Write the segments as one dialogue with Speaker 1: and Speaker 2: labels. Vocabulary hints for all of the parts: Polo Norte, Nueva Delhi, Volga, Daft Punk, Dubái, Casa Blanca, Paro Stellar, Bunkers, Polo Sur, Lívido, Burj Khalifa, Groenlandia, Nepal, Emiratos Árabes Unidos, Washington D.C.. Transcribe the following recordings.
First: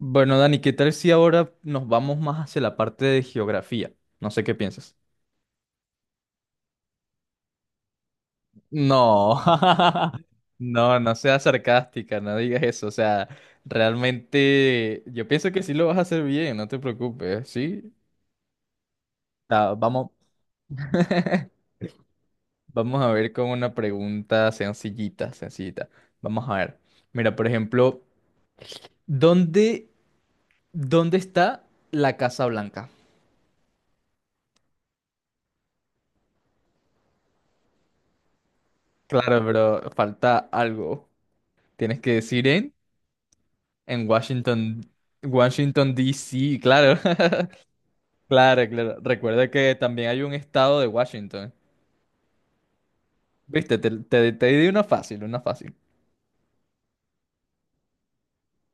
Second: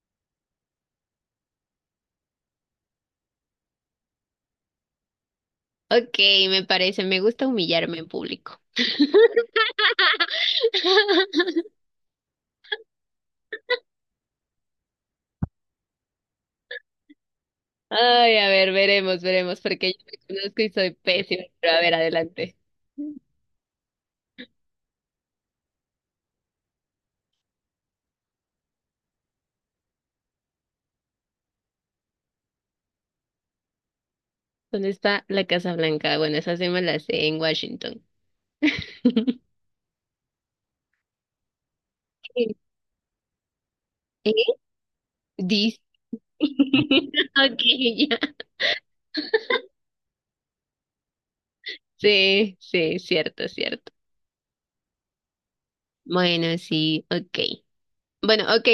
Speaker 1: Bueno, Dani, ¿qué tal si ahora nos vamos más hacia la parte de geografía? No sé qué piensas.
Speaker 2: Ok, me gusta humillarme en público.
Speaker 1: No, no, no seas sarcástica, no digas eso. O sea, realmente yo pienso que sí lo vas a hacer bien, no te preocupes, ¿sí?
Speaker 2: Ay, a ver, veremos, veremos, porque yo
Speaker 1: Vamos,
Speaker 2: me conozco y soy pésima, pero a ver, adelante.
Speaker 1: vamos a ver con una pregunta sencillita, sencillita. Vamos a ver. Mira, por ejemplo, ¿dónde, ¿dónde está la Casa Blanca?
Speaker 2: ¿Dónde está la Casa Blanca? Bueno, esa sí me la sé en Washington.
Speaker 1: Claro, pero falta algo. Tienes que decir en... En
Speaker 2: ¿Eh?
Speaker 1: Washington,
Speaker 2: Dis.
Speaker 1: Washington D.C. claro.
Speaker 2: Ok, ya.
Speaker 1: Claro, claro. Recuerda que también hay un estado de Washington.
Speaker 2: Sí, sí, cierto,
Speaker 1: Viste, te,
Speaker 2: cierto.
Speaker 1: te, te di una fácil, una fácil.
Speaker 2: Bueno, sí, ok. Bueno, ok.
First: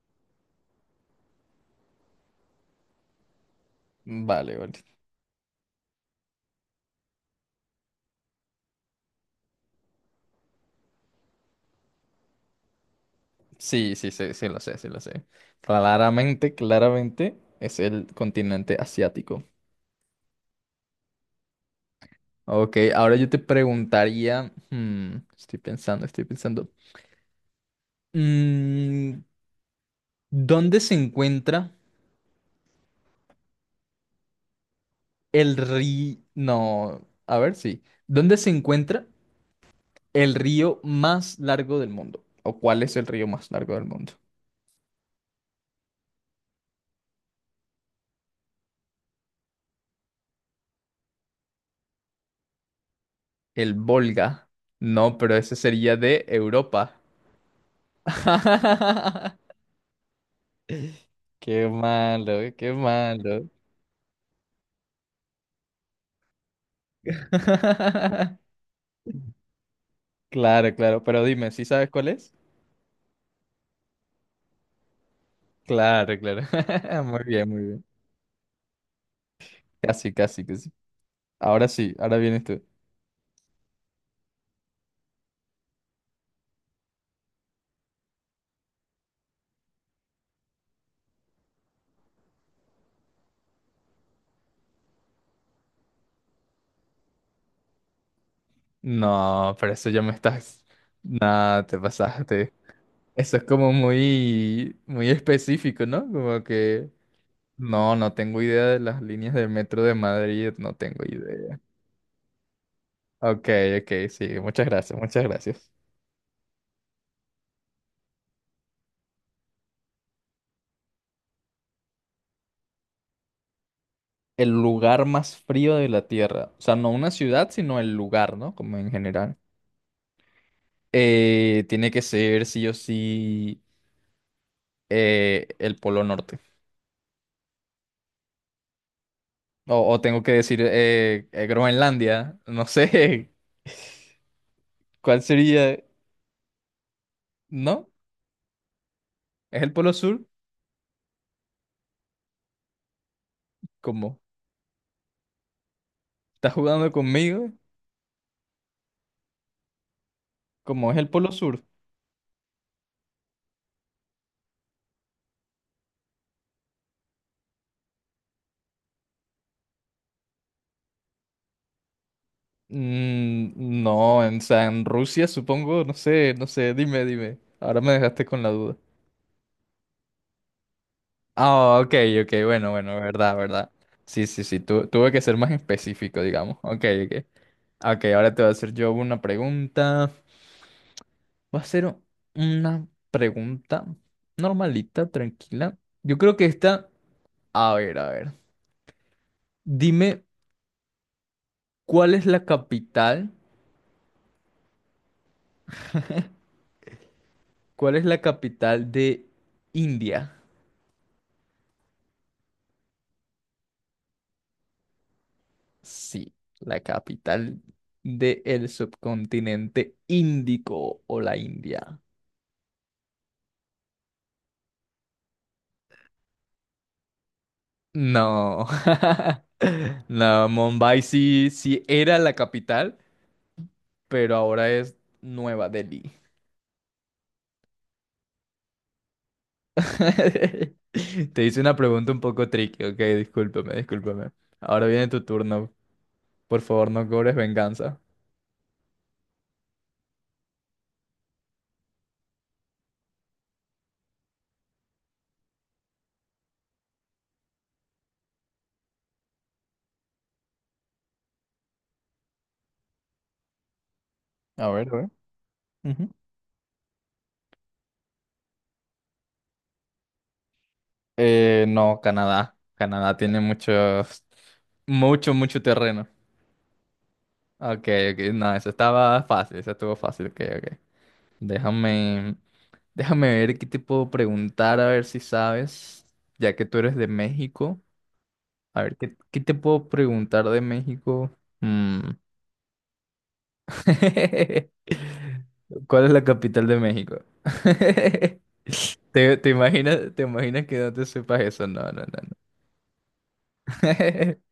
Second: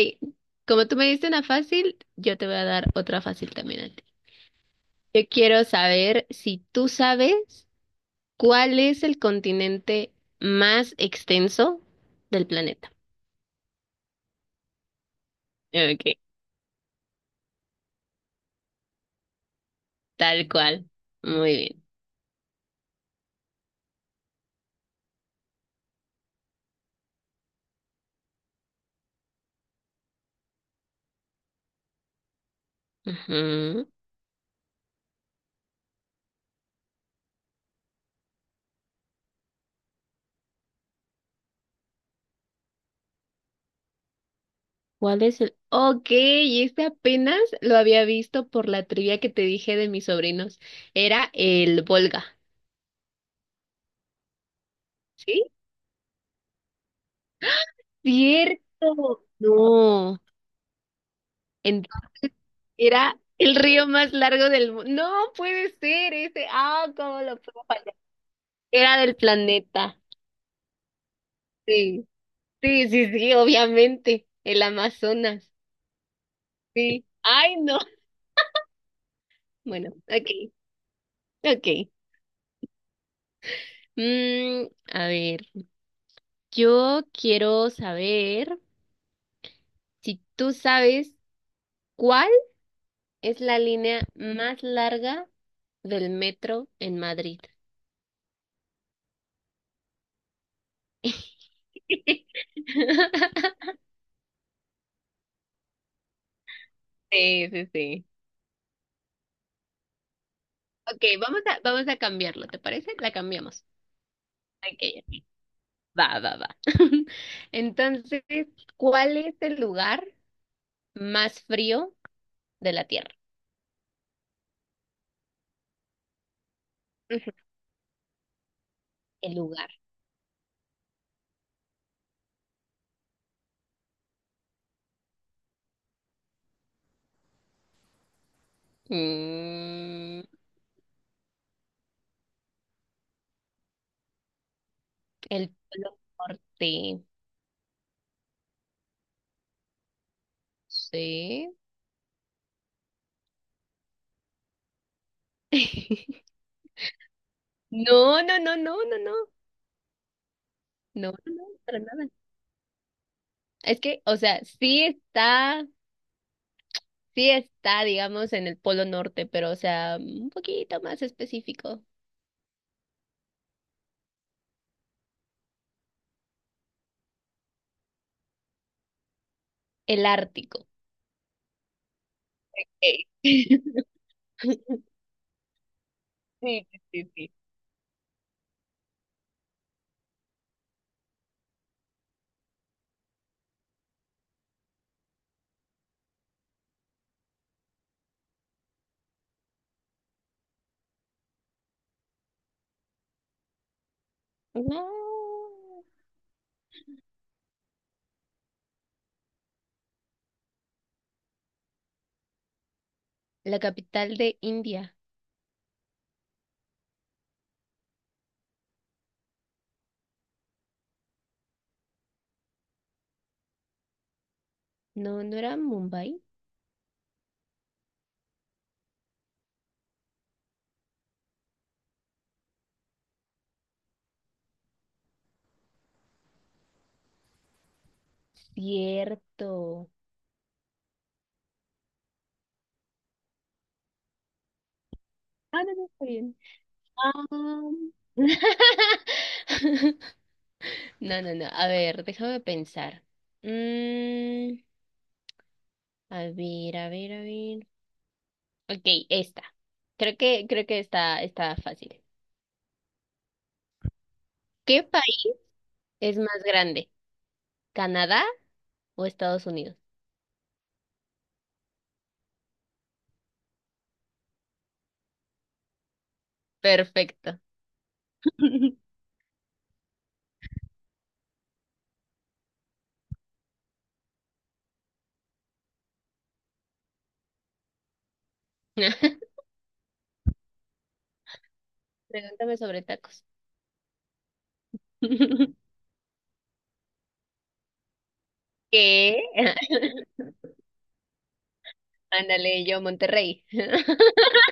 Speaker 2: Como tú me diste una fácil, yo te voy a dar otra fácil también a ti.
Speaker 1: Vale, vale.
Speaker 2: Yo quiero saber si tú sabes, ¿cuál es el continente más extenso del planeta?
Speaker 1: Sí, sí, sí, sí lo sé, sí lo sé.
Speaker 2: Ok,
Speaker 1: Claramente, claramente es el continente asiático.
Speaker 2: tal cual. Muy bien.
Speaker 1: Ok, ahora yo te preguntaría, estoy pensando, estoy pensando. Mm, ¿Dónde se encuentra
Speaker 2: Ujú.
Speaker 1: el río? No, a ver, sí. ¿Dónde se encuentra el río más largo del mundo? ¿O cuál es el río más largo del mundo?
Speaker 2: ¿Cuál es el...? Ok, y este apenas lo había visto por la trivia que te dije de mis sobrinos. Era el Volga.
Speaker 1: El Volga. No, pero
Speaker 2: ¿Sí?
Speaker 1: ese sería de Europa.
Speaker 2: Cierto. No.
Speaker 1: Qué
Speaker 2: Entonces
Speaker 1: malo, qué
Speaker 2: era
Speaker 1: malo.
Speaker 2: el río más largo del mundo. No puede ser ese. Ah, ¿cómo lo puedo fallar? Era del planeta.
Speaker 1: Claro, claro. Pero dime, ¿sí sabes
Speaker 2: Sí.
Speaker 1: cuál es?
Speaker 2: Sí, sí, sí, obviamente, el Amazonas,
Speaker 1: Claro, claro.
Speaker 2: sí.
Speaker 1: Muy bien,
Speaker 2: Ay,
Speaker 1: muy
Speaker 2: no.
Speaker 1: bien.
Speaker 2: Bueno,
Speaker 1: Casi,
Speaker 2: ok,
Speaker 1: casi, casi. Ahora
Speaker 2: ok.
Speaker 1: sí, ahora vienes tú.
Speaker 2: Mm, a ver, yo quiero saber si tú sabes cuál es la línea más larga del metro en Madrid.
Speaker 1: No, pero eso ya me estás... Nada, te pasaste. Eso es como muy, muy específico, ¿no? Como que...
Speaker 2: Sí, sí,
Speaker 1: No,
Speaker 2: sí.
Speaker 1: no tengo idea de las líneas del metro de Madrid, no tengo
Speaker 2: Ok,
Speaker 1: idea.
Speaker 2: vamos a cambiarlo, ¿te parece? La
Speaker 1: Ok,
Speaker 2: cambiamos.
Speaker 1: ok, sí, muchas
Speaker 2: Ok,
Speaker 1: gracias, muchas
Speaker 2: ok.
Speaker 1: gracias.
Speaker 2: Va, va, va. Entonces, ¿cuál es el lugar más frío de la Tierra?
Speaker 1: El lugar más frío de la Tierra, o sea, no una
Speaker 2: Ujú.
Speaker 1: ciudad, sino el lugar, ¿no? Como en
Speaker 2: El
Speaker 1: general.
Speaker 2: lugar.
Speaker 1: Tiene que ser sí o sí el Polo Norte. O tengo
Speaker 2: Mm,
Speaker 1: que decir Groenlandia, no sé,
Speaker 2: El
Speaker 1: ¿cuál sería?
Speaker 2: Polo Norte.
Speaker 1: ¿No? ¿Es el Polo Sur?
Speaker 2: Sí.
Speaker 1: ¿Cómo? ¿Estás jugando conmigo?
Speaker 2: No, no, no, no, no, no.
Speaker 1: ¿Cómo es el
Speaker 2: No,
Speaker 1: Polo
Speaker 2: no, no,
Speaker 1: Sur?
Speaker 2: para nada. Es que, o sea, sí está, digamos, en el Polo Norte, pero, o sea, un poquito más específico.
Speaker 1: Mm, no, o sea, en Rusia supongo, no sé, no sé, dime, dime. Ahora me dejaste con la duda.
Speaker 2: El Ártico.
Speaker 1: Ah, ok, ok, bueno, bueno,
Speaker 2: Ey.
Speaker 1: verdad, verdad. Sí, sí, sí, tuve que ser más específico, digamos.
Speaker 2: Sí, sí,
Speaker 1: Ok,
Speaker 2: sí,
Speaker 1: ok.
Speaker 2: sí.
Speaker 1: Ok, ahora te voy a hacer yo una pregunta. Va a ser una pregunta normalita, tranquila. Yo creo que esta... A ver, a ver. Dime, ¿cuál es la capital?
Speaker 2: No.
Speaker 1: ¿Cuál es la capital de India?
Speaker 2: La capital de India.
Speaker 1: Sí, la capital del subcontinente índico o la India.
Speaker 2: No, no era Mumbai.
Speaker 1: No, no, Mumbai sí, sí era la capital, pero ahora es Nueva Delhi.
Speaker 2: Cierto.
Speaker 1: Te hice una pregunta un poco tricky, ok, discúlpame, discúlpame. Ahora viene tu
Speaker 2: Ah,
Speaker 1: turno.
Speaker 2: no, no, está bien.
Speaker 1: Por favor, no
Speaker 2: Ah.
Speaker 1: cobres venganza.
Speaker 2: No, no, no. A ver, déjame pensar. Mm, a ver, a ver, a ver. Ok, esta. Creo que está fácil.
Speaker 1: A
Speaker 2: ¿Qué
Speaker 1: ver, a ver.
Speaker 2: país
Speaker 1: Ujú.
Speaker 2: es más grande? ¿Canadá o Estados Unidos?
Speaker 1: No, Canadá. Canadá tiene mucho, mucho, mucho terreno.
Speaker 2: Perfecto.
Speaker 1: Ok, ok, no, eso estaba fácil, eso estuvo fácil, ok, ok. Déjame, déjame ver qué te puedo preguntar, a ver si sabes, ya que tú eres de México. A ver, ¿qué te puedo preguntar de México? Mm.
Speaker 2: Pregúntame sobre tacos.
Speaker 1: ¿Cuál es la capital de México?
Speaker 2: ¿Qué?
Speaker 1: ¿Te imaginas, te imaginas que no te sepas eso? No, no, no,
Speaker 2: Ándale, yo Monterrey.
Speaker 1: no.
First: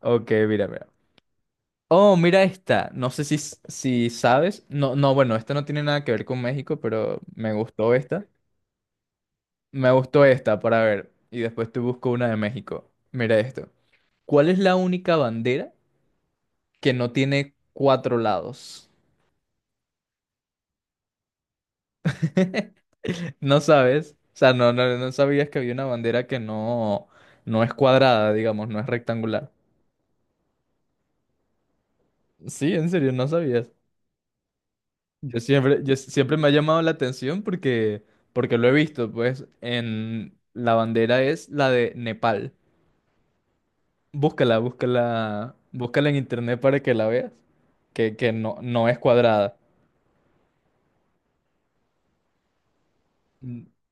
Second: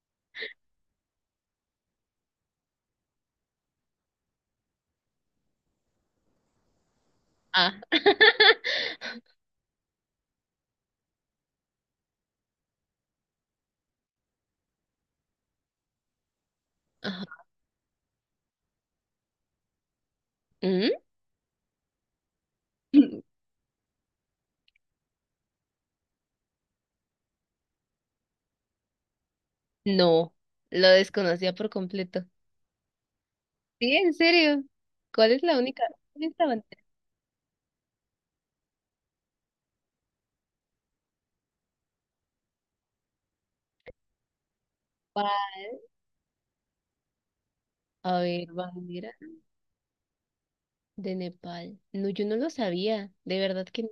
Speaker 1: Ok, mira, mira. Oh, mira esta. No sé si sabes. No, no, bueno, esta no tiene nada que ver con México, pero me
Speaker 2: Ah.
Speaker 1: gustó esta. Me gustó esta para ver. Y después te busco una de México. Mira esto. ¿Cuál es la única bandera que no
Speaker 2: Ajá.
Speaker 1: tiene cuatro lados?
Speaker 2: ¿Mm?
Speaker 1: No sabes. O sea, no sabías que había una bandera que no, no es cuadrada, digamos, no es rectangular.
Speaker 2: No, lo desconocía por completo.
Speaker 1: Sí, en serio, no sabías.
Speaker 2: Sí, en serio. ¿Cuál es la única?
Speaker 1: Yo
Speaker 2: ¿Cuál es
Speaker 1: siempre
Speaker 2: la
Speaker 1: me ha llamado
Speaker 2: bandera?
Speaker 1: la atención porque, porque lo he visto, pues, en la bandera es la de Nepal. Búscala, búscala, búscala en internet para que la veas,
Speaker 2: A
Speaker 1: que
Speaker 2: ver,
Speaker 1: no, no es
Speaker 2: bandera
Speaker 1: cuadrada.
Speaker 2: de Nepal. No, yo no lo sabía. De
Speaker 1: Mm,
Speaker 2: verdad que no.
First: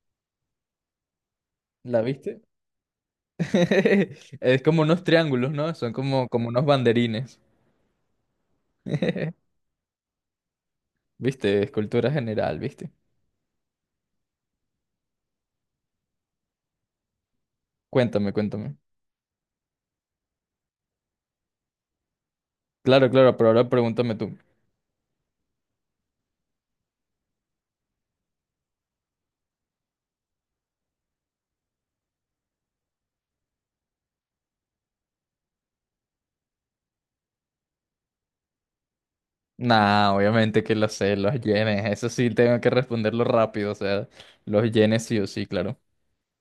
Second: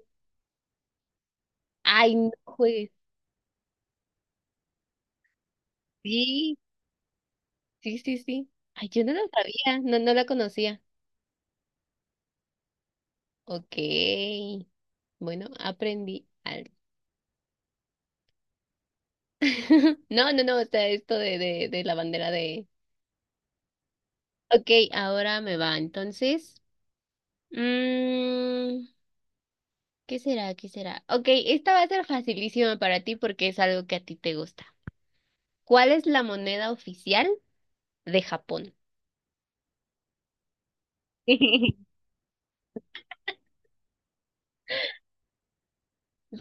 Speaker 1: ¿La
Speaker 2: Ay, no
Speaker 1: viste?
Speaker 2: juegues.
Speaker 1: Es como unos triángulos, ¿no? Son como, como
Speaker 2: Sí,
Speaker 1: unos banderines.
Speaker 2: sí, sí, sí. Ay, yo no lo sabía. No, no la conocía.
Speaker 1: ¿Viste? Escultura general, ¿viste?
Speaker 2: Ok. Bueno, aprendí algo.
Speaker 1: Cuéntame, cuéntame.
Speaker 2: No, no, no. O sea, esto de la bandera de.
Speaker 1: Claro, claro, pero ahora pregúntame tú.
Speaker 2: Ok, ahora me va. Entonces, mm, ¿qué será? ¿Qué será? Ok, esta va a ser facilísima para ti porque es algo que a ti te gusta. ¿Cuál es la moneda oficial de Japón?
Speaker 1: Nah, obviamente que lo sé, los yenes. Eso sí, tengo que responderlo rápido. O sea, los yenes sí o sí, claro.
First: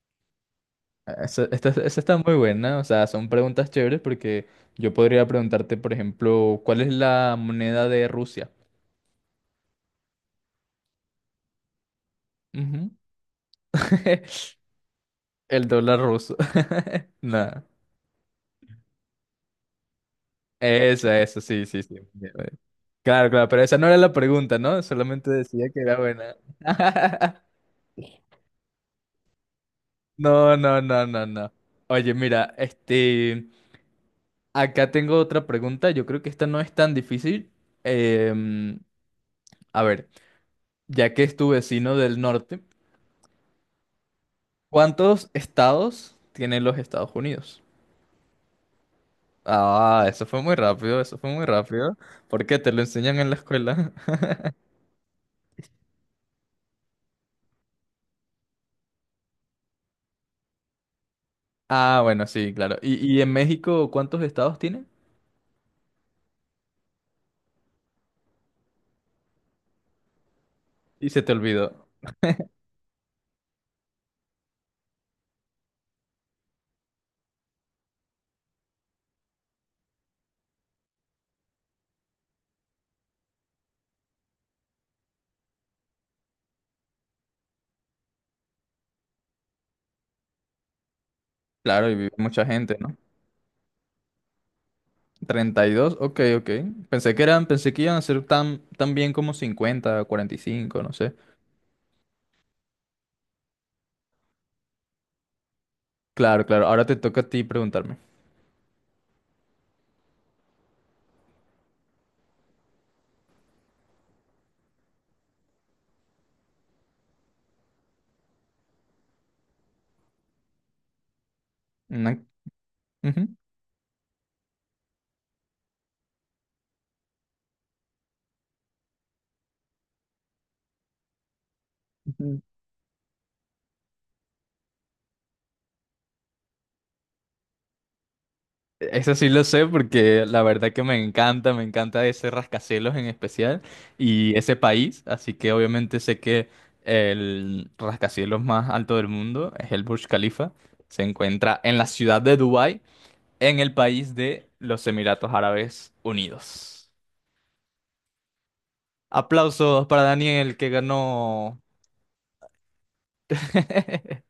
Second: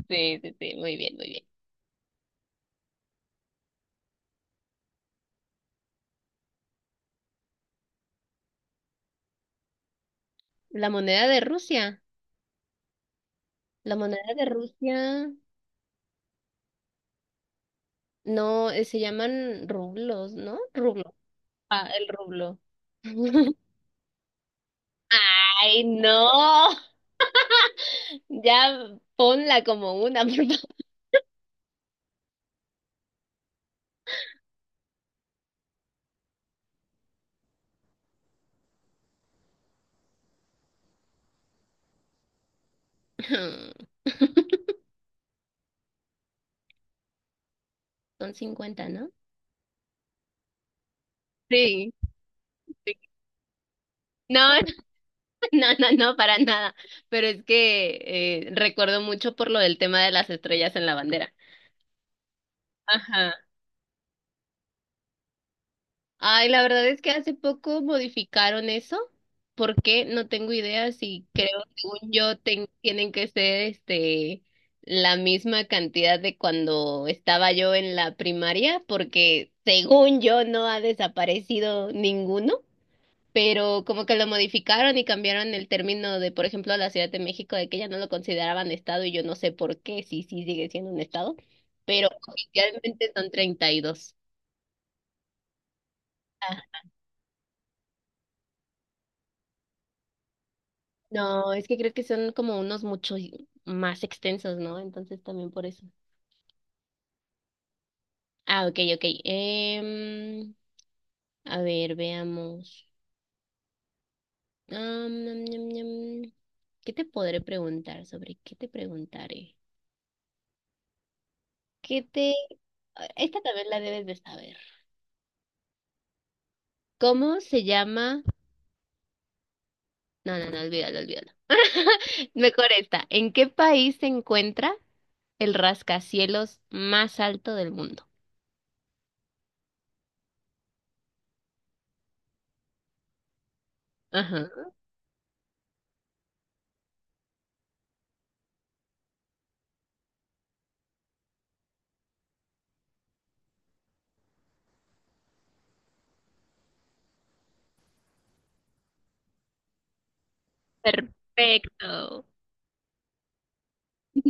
Speaker 2: Sí, sí, sí, muy bien, muy bien.
Speaker 1: Esa está muy buena. O sea, son preguntas chéveres porque yo podría preguntarte, por ejemplo, ¿cuál es la moneda de Rusia?
Speaker 2: La moneda de Rusia,
Speaker 1: Ujú.
Speaker 2: la moneda de Rusia,
Speaker 1: El dólar ruso. Nah.
Speaker 2: no, se llaman rublos, ¿no? Rublo.
Speaker 1: Esa, sí, sí,
Speaker 2: Ah,
Speaker 1: sí.
Speaker 2: el rublo.
Speaker 1: Claro, claro, pero esa no era la pregunta, ¿no? Solamente decía que
Speaker 2: Ay,
Speaker 1: era buena.
Speaker 2: no, ya ponla como una, por
Speaker 1: No,
Speaker 2: favor.
Speaker 1: no, no, no, no. Oye, mira, este... Acá tengo otra pregunta, yo creo que esta no es tan difícil. Em, a ver, ya que es tu vecino del norte, ¿cuántos estados tienen los Estados Unidos?
Speaker 2: Son 50, ¿no?
Speaker 1: Ah, eso fue muy rápido, eso fue muy
Speaker 2: Sí,
Speaker 1: rápido. ¿Por qué te lo
Speaker 2: sí.
Speaker 1: enseñan en la escuela?
Speaker 2: No, no, no, no, para nada. Pero es que recuerdo mucho por lo del tema de las estrellas en la bandera.
Speaker 1: Ah, bueno, sí, claro. ¿Y en
Speaker 2: Ajá.
Speaker 1: México cuántos estados tiene?
Speaker 2: Ay, la verdad es que hace poco modificaron eso. ¿Por qué? No tengo idea
Speaker 1: Y se
Speaker 2: si
Speaker 1: te
Speaker 2: creo,
Speaker 1: olvidó.
Speaker 2: según yo, tienen que ser este la misma cantidad de cuando estaba yo en la primaria, porque según yo no ha desaparecido ninguno, pero como que lo modificaron y cambiaron el término de, por ejemplo, la Ciudad de México, de que ya no lo consideraban estado y yo no sé por qué, sí, sí sigue siendo un estado,
Speaker 1: Claro, y
Speaker 2: pero
Speaker 1: vive mucha gente, ¿no?
Speaker 2: oficialmente son 32.
Speaker 1: 32, ok, ok. Pensé que eran, pensé que iban a ser tan, tan bien como 50, 45, no sé.
Speaker 2: No, es que creo que son como unos mucho más extensos, ¿no? Entonces también por eso.
Speaker 1: Claro, claro. Ahora te toca a ti preguntarme.
Speaker 2: Ah, ok, ok. A ver, veamos. Am, nam, ñam, ñam. ¿Qué te podré preguntar? ¿Sobre qué te preguntaré? ¿Qué
Speaker 1: No...
Speaker 2: te...
Speaker 1: ujú,
Speaker 2: Esta también la debes de saber. ¿Cómo se llama? No, no, no, olvídalo, olvídalo.
Speaker 1: ujú.
Speaker 2: Mejor esta. ¿En qué país se encuentra el rascacielos más alto del mundo?
Speaker 1: Eso sí lo sé porque la verdad que me encanta ese rascacielos en especial y ese
Speaker 2: Ajá.
Speaker 1: país, así que obviamente sé que el rascacielos más alto del mundo es el Burj Khalifa, se encuentra en la ciudad de Dubái, en el país de los Emiratos Árabes Unidos. Aplausos para Daniel que ganó.
Speaker 2: Perfecto.